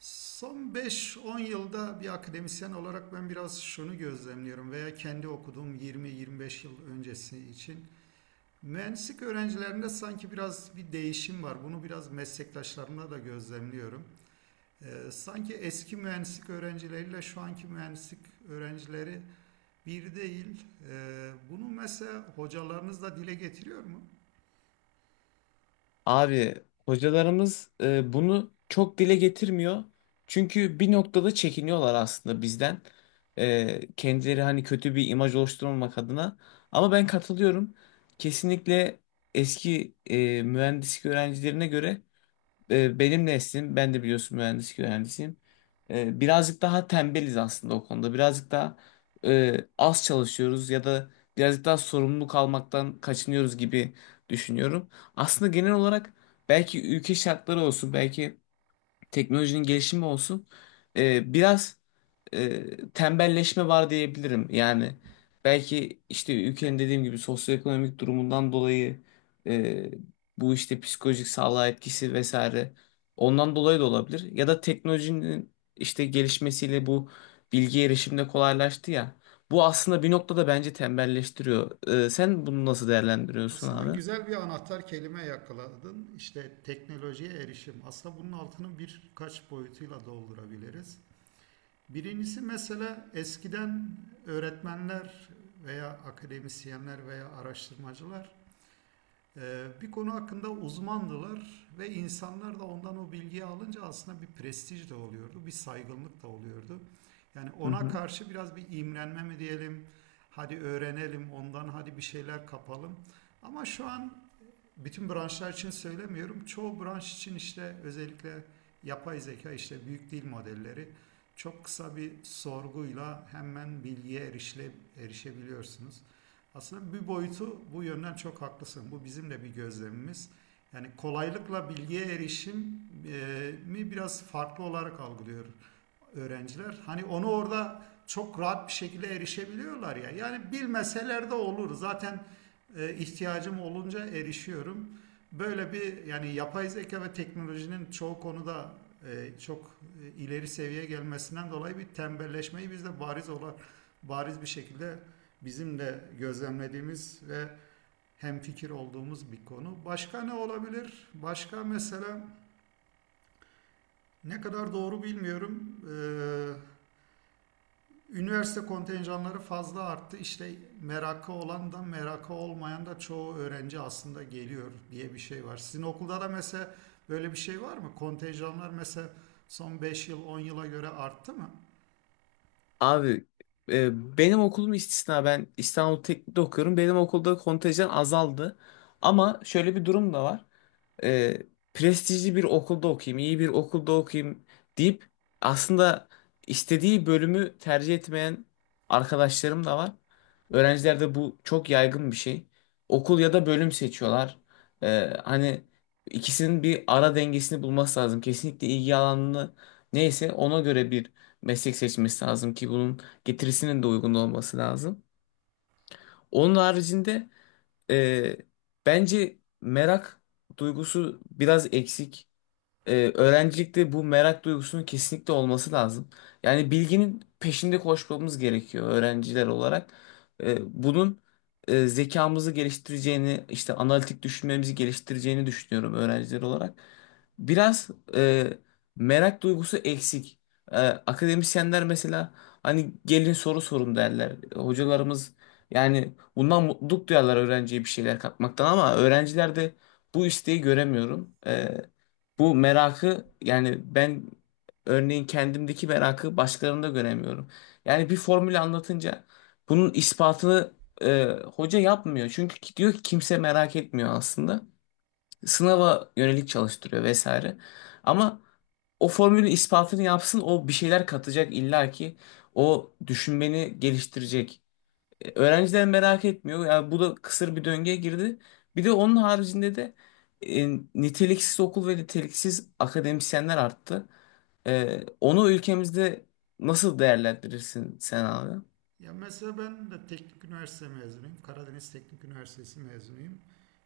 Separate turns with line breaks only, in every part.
Son 5-10 yılda bir akademisyen olarak ben biraz şunu gözlemliyorum veya kendi okuduğum 20-25 yıl öncesi için mühendislik öğrencilerinde sanki biraz bir değişim var. Bunu biraz meslektaşlarımla da gözlemliyorum. Sanki eski mühendislik öğrencileriyle şu anki mühendislik öğrencileri bir değil. Bunu mesela hocalarınız da dile getiriyor mu?
Abi hocalarımız bunu çok dile getirmiyor. Çünkü bir noktada çekiniyorlar aslında bizden. Kendileri hani kötü bir imaj oluşturmamak adına. Ama ben katılıyorum. Kesinlikle eski mühendislik öğrencilerine göre benim neslim, ben de biliyorsun mühendislik öğrencisiyim. Birazcık daha tembeliz aslında o konuda. Birazcık daha az çalışıyoruz ya da birazcık daha sorumluluk almaktan kaçınıyoruz gibi düşünüyorum. Aslında genel olarak belki ülke şartları olsun, belki teknolojinin gelişimi olsun biraz tembelleşme var diyebilirim. Yani belki işte ülkenin dediğim gibi sosyoekonomik durumundan dolayı e, bu işte psikolojik sağlığa etkisi vesaire ondan dolayı da olabilir. Ya da teknolojinin işte gelişmesiyle bu bilgi erişimde kolaylaştı ya. Bu aslında bir noktada bence tembelleştiriyor. Sen bunu nasıl değerlendiriyorsun
Aslında
abi?
güzel bir anahtar kelime yakaladın. İşte teknolojiye erişim. Aslında bunun altını birkaç boyutuyla doldurabiliriz. Birincisi mesela eskiden öğretmenler veya akademisyenler veya araştırmacılar bir konu hakkında uzmandılar ve insanlar da ondan o bilgiyi alınca aslında bir prestij de oluyordu, bir saygınlık da oluyordu. Yani
Hı
ona
hı.
karşı biraz bir imrenme mi diyelim, hadi öğrenelim ondan, hadi bir şeyler kapalım. Ama şu an bütün branşlar için söylemiyorum. Çoğu branş için işte özellikle yapay zeka işte büyük dil modelleri çok kısa bir sorguyla hemen bilgiye erişebiliyorsunuz. Aslında bir boyutu bu yönden çok haklısın. Bu bizim de bir gözlemimiz. Yani kolaylıkla bilgiye erişim mi biraz farklı olarak algılıyor öğrenciler. Hani onu orada çok rahat bir şekilde erişebiliyorlar ya. Yani bilmeseler de olur. Zaten ihtiyacım olunca erişiyorum. Böyle bir yani yapay zeka ve teknolojinin çoğu konuda çok ileri seviyeye gelmesinden dolayı bir tembelleşmeyi biz de bariz bir şekilde bizim de gözlemlediğimiz ve hemfikir olduğumuz bir konu. Başka ne olabilir? Başka mesela ne kadar doğru bilmiyorum. Ee, Üniversite kontenjanları fazla arttı. İşte merakı olan da merakı olmayan da çoğu öğrenci aslında geliyor diye bir şey var. Sizin okulda da mesela böyle bir şey var mı? Kontenjanlar mesela son 5 yıl 10 yıla göre arttı mı?
Abi benim okulum istisna, ben İstanbul Teknik'te okuyorum. Benim okulda kontenjan azaldı. Ama şöyle bir durum da var. E, Prestijli bir okulda okuyayım, iyi bir okulda okuyayım deyip aslında istediği bölümü tercih etmeyen arkadaşlarım da var. Öğrencilerde bu çok yaygın bir şey. Okul ya da bölüm seçiyorlar. Hani ikisinin bir ara dengesini bulması lazım. Kesinlikle ilgi alanını neyse ona göre bir meslek seçmesi lazım ki bunun getirisinin de uygun olması lazım. Onun haricinde e, bence merak duygusu biraz eksik. Öğrencilikte bu merak duygusunun kesinlikle olması lazım. Yani bilginin peşinde koşmamız gerekiyor öğrenciler olarak. Ee, Bunun zekamızı geliştireceğini, işte analitik düşünmemizi geliştireceğini düşünüyorum öğrenciler olarak. Biraz e, merak duygusu eksik. Akademisyenler mesela hani gelin soru sorun derler. Hocalarımız yani bundan mutluluk duyarlar öğrenciye bir şeyler katmaktan, ama öğrencilerde bu isteği göremiyorum. Bu merakı yani ben örneğin kendimdeki merakı başkalarında göremiyorum. Yani bir formülü anlatınca bunun ispatını e, hoca yapmıyor. Çünkü diyor ki kimse merak etmiyor aslında. Sınava yönelik çalıştırıyor vesaire. Ama o formülün ispatını yapsın, o bir şeyler katacak illa ki, o düşünmeni geliştirecek. Öğrenciler merak etmiyor. Yani bu da kısır bir döngüye girdi. Bir de onun haricinde de e, niteliksiz okul ve niteliksiz akademisyenler arttı. Onu ülkemizde nasıl değerlendirirsin sen abi?
Ya mesela ben de teknik üniversite mezunuyum. Karadeniz Teknik Üniversitesi mezunuyum.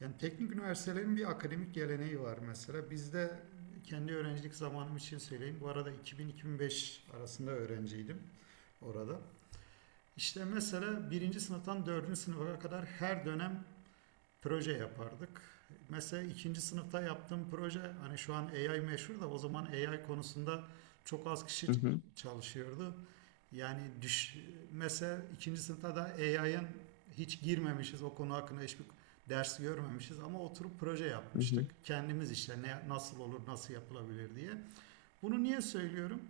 Yani teknik üniversitelerin bir akademik geleneği var mesela. Bizde kendi öğrencilik zamanım için söyleyeyim. Bu arada 2000-2005 arasında öğrenciydim orada. İşte mesela birinci sınıftan dördüncü sınıfa kadar her dönem proje yapardık. Mesela ikinci sınıfta yaptığım proje hani şu an AI meşhur da o zaman AI konusunda çok az kişi
Hı hı,
çalışıyordu. Yani mesela ikinci sınıfta da AI'ın hiç girmemişiz, o konu hakkında hiçbir ders görmemişiz ama oturup proje
hı
yapmıştık.
hı,
Kendimiz işte ne, nasıl olur, nasıl yapılabilir diye. Bunu niye söylüyorum?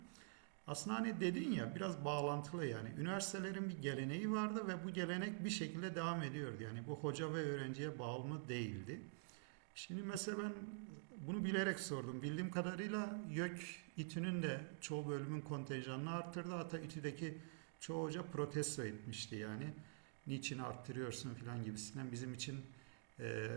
Aslında hani dedin ya biraz bağlantılı yani. Üniversitelerin bir geleneği vardı ve bu gelenek bir şekilde devam ediyordu. Yani bu hoca ve öğrenciye bağımlı değildi. Şimdi mesela ben bunu bilerek sordum. Bildiğim kadarıyla YÖK İTÜ'nün de çoğu bölümün kontenjanını arttırdı. Hatta İTÜ'deki çoğu hoca protesto etmişti yani. Niçin arttırıyorsun filan gibisinden bizim için e,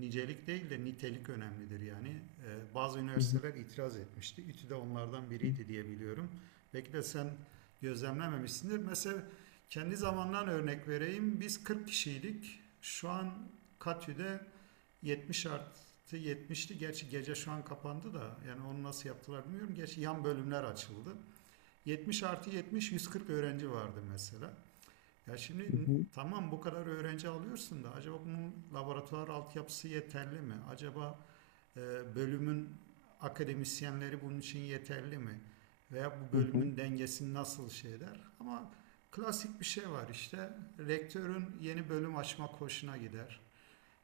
nicelik değil de nitelik önemlidir yani. E, bazı
hı hı,
üniversiteler itiraz etmişti. İTÜ de onlardan biriydi diye biliyorum. Belki de sen gözlemlememişsindir. Mesela kendi zamandan örnek vereyim. Biz 40 kişiydik. Şu an Katü'de 70 artı 70'ti. Gerçi gece şu an kapandı da yani onu nasıl yaptılar bilmiyorum. Gerçi yan bölümler açıldı. 70 artı 70 140 öğrenci vardı mesela. Ya şimdi
hı hı,
tamam bu kadar öğrenci alıyorsun da acaba bunun laboratuvar altyapısı yeterli mi? Acaba e, bölümün akademisyenleri bunun için yeterli mi? Veya bu
hı hı.
bölümün dengesini nasıl şey eder? Ama klasik bir şey var işte. Rektörün yeni bölüm açma hoşuna gider,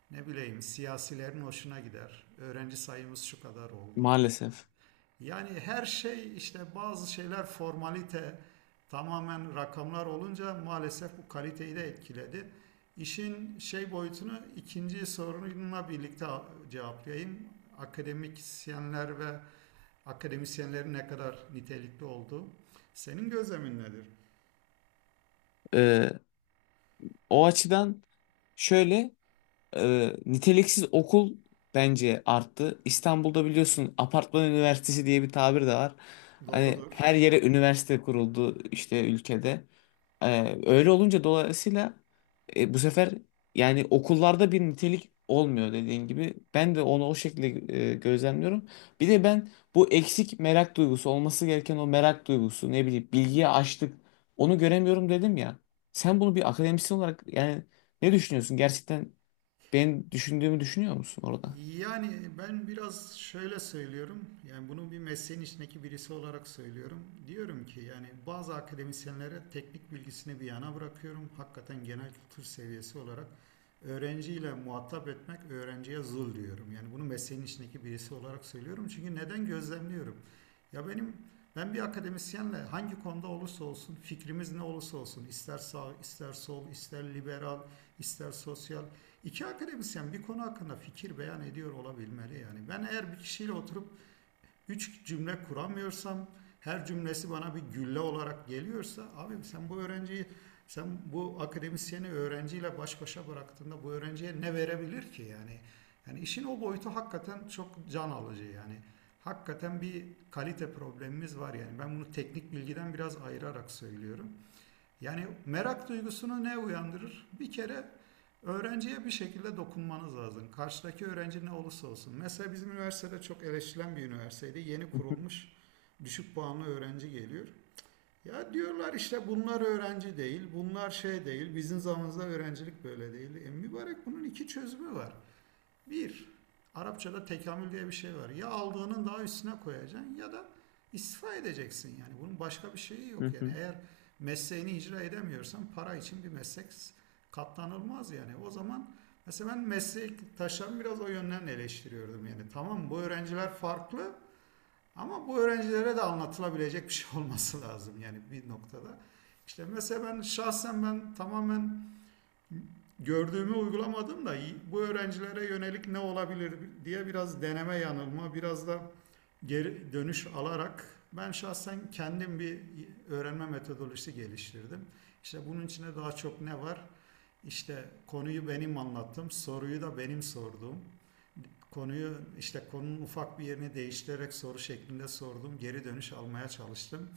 ne bileyim siyasilerin hoşuna gider. Öğrenci sayımız şu kadar oldu.
Maalesef.
Yani her şey işte bazı şeyler formalite, tamamen rakamlar olunca maalesef bu kaliteyi de etkiledi. İşin şey boyutunu ikinci sorununla birlikte cevaplayayım. Akademisyenler ve akademisyenlerin ne kadar nitelikli olduğu. Senin gözlemin nedir?
Ee, O açıdan şöyle. Niteliksiz okul bence arttı. İstanbul'da biliyorsun apartman üniversitesi diye bir tabir de var. Hani
Doğrudur.
her yere üniversite kuruldu işte ülkede. Öyle olunca dolayısıyla bu sefer yani okullarda bir nitelik olmuyor dediğin gibi. Ben de onu o şekilde gözlemliyorum. Bir de ben bu eksik merak duygusu, olması gereken o merak duygusu, ne bileyim bilgiye açlık, onu göremiyorum dedim ya. Sen bunu bir akademisyen olarak yani ne düşünüyorsun? Gerçekten ben düşündüğümü düşünüyor musun orada?
Yani ben biraz şöyle söylüyorum. Yani bunu bir mesleğin içindeki birisi olarak söylüyorum. Diyorum ki yani bazı akademisyenlere teknik bilgisini bir yana bırakıyorum. Hakikaten genel kültür seviyesi olarak öğrenciyle muhatap etmek öğrenciye zul diyorum. Yani bunu mesleğin içindeki birisi olarak söylüyorum. Çünkü neden gözlemliyorum? Ya benim ben bir akademisyenle hangi konuda olursa olsun, fikrimiz ne olursa olsun, ister sağ, ister sol, ister liberal, ister sosyal, İki akademisyen bir konu hakkında fikir beyan ediyor olabilmeli yani. Ben eğer bir kişiyle oturup üç cümle kuramıyorsam, her cümlesi bana bir gülle olarak geliyorsa, abim sen bu öğrenciyi, sen bu akademisyeni öğrenciyle baş başa bıraktığında bu öğrenciye ne verebilir ki yani? Yani işin o boyutu hakikaten çok can alıcı yani. Hakikaten bir kalite problemimiz var yani. Ben bunu teknik bilgiden biraz ayırarak söylüyorum. Yani merak duygusunu ne uyandırır? Bir kere öğrenciye bir şekilde dokunmanız lazım. Karşıdaki öğrenci ne olursa olsun. Mesela bizim üniversitede çok eleştirilen bir üniversiteydi. Yeni
Hı hı,
kurulmuş, düşük puanlı öğrenci geliyor. Ya diyorlar işte bunlar öğrenci değil, bunlar şey değil, bizim zamanımızda öğrencilik böyle değil. E mübarek, bunun iki çözümü var. Bir, Arapçada tekamül diye bir şey var. Ya aldığının daha üstüne koyacaksın ya da istifa edeceksin yani. Bunun başka bir şeyi yok
hı
yani.
hı,
Eğer mesleğini icra edemiyorsan para için bir meslek katlanılmaz yani. O zaman mesela ben meslektaşlarımı biraz o yönden eleştiriyordum yani. Tamam, bu öğrenciler farklı ama bu öğrencilere de anlatılabilecek bir şey olması lazım yani bir noktada. İşte mesela ben şahsen ben tamamen gördüğümü uygulamadım da bu öğrencilere yönelik ne olabilir diye biraz deneme yanılma, biraz da geri dönüş alarak ben şahsen kendim bir öğrenme metodolojisi geliştirdim. İşte bunun içinde daha çok ne var? İşte konuyu benim anlattım, soruyu da benim sordum. Konuyu işte konunun ufak bir yerini değiştirerek soru şeklinde sordum, geri dönüş almaya çalıştım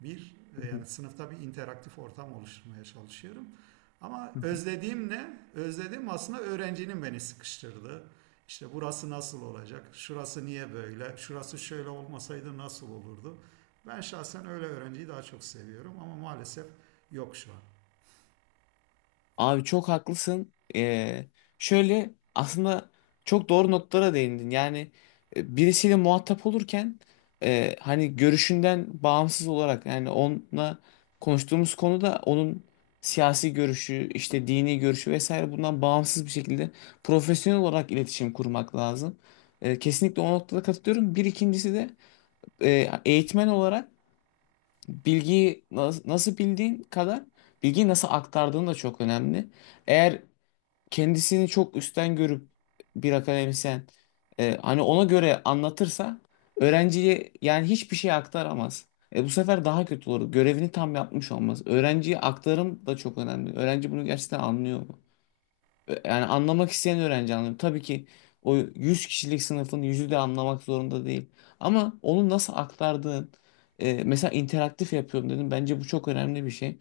bir
hı hı,
yani sınıfta bir interaktif ortam oluşturmaya çalışıyorum. Ama
hı hı.
özlediğim ne? Özlediğim aslında öğrencinin beni sıkıştırdığı. İşte burası nasıl olacak? Şurası niye böyle? Şurası şöyle olmasaydı nasıl olurdu? Ben şahsen öyle öğrenciyi daha çok seviyorum ama maalesef yok şu an.
Abi çok haklısın. Şöyle, aslında çok doğru notlara değindin. Yani birisiyle muhatap olurken hani görüşünden bağımsız olarak, yani onunla konuştuğumuz konuda onun siyasi görüşü, işte dini görüşü vesaire, bundan bağımsız bir şekilde profesyonel olarak iletişim kurmak lazım. Kesinlikle o noktada katılıyorum. Bir ikincisi de eğitmen olarak bilgiyi nasıl bildiğin kadar bilgiyi nasıl aktardığın da çok önemli. Eğer kendisini çok üstten görüp bir akademisyen hani ona göre anlatırsa öğrenciye, yani hiçbir şey aktaramaz. Bu sefer daha kötü olur. Görevini tam yapmış olmaz. Öğrenciye aktarım da çok önemli. Öğrenci bunu gerçekten anlıyor mu? Yani anlamak isteyen öğrenci anlıyor. Tabii ki o 100 kişilik sınıfın yüzü de anlamak zorunda değil. Ama onu nasıl aktardığın, mesela interaktif yapıyorum dedim. Bence bu çok önemli bir şey.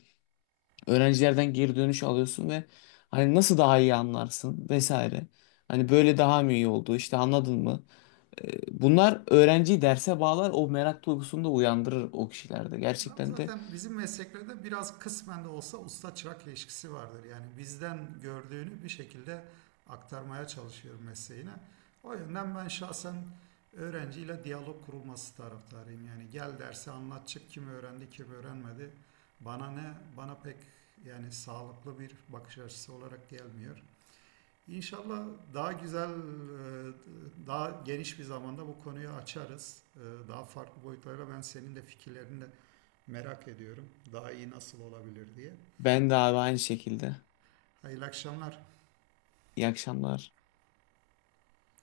Öğrencilerden geri dönüş alıyorsun ve hani nasıl daha iyi anlarsın vesaire. Hani böyle daha mı iyi oldu, işte anladın mı? Bunlar öğrenciyi derse bağlar, o merak duygusunu da uyandırır o kişilerde.
Ya
Gerçekten de
zaten bizim mesleklerde biraz kısmen de olsa usta çırak ilişkisi vardır. Yani bizden gördüğünü bir şekilde aktarmaya çalışıyorum mesleğine. O yönden ben şahsen öğrenciyle diyalog kurulması taraftarıyım. Yani gel derse anlat çık, kim öğrendi kim öğrenmedi, bana ne, bana pek yani sağlıklı bir bakış açısı olarak gelmiyor. İnşallah daha güzel, daha geniş bir zamanda bu konuyu açarız. Daha farklı boyutlarla ben senin de fikirlerini de merak ediyorum. Daha iyi nasıl olabilir diye.
ben de abi aynı şekilde.
Hayırlı akşamlar.
İyi akşamlar.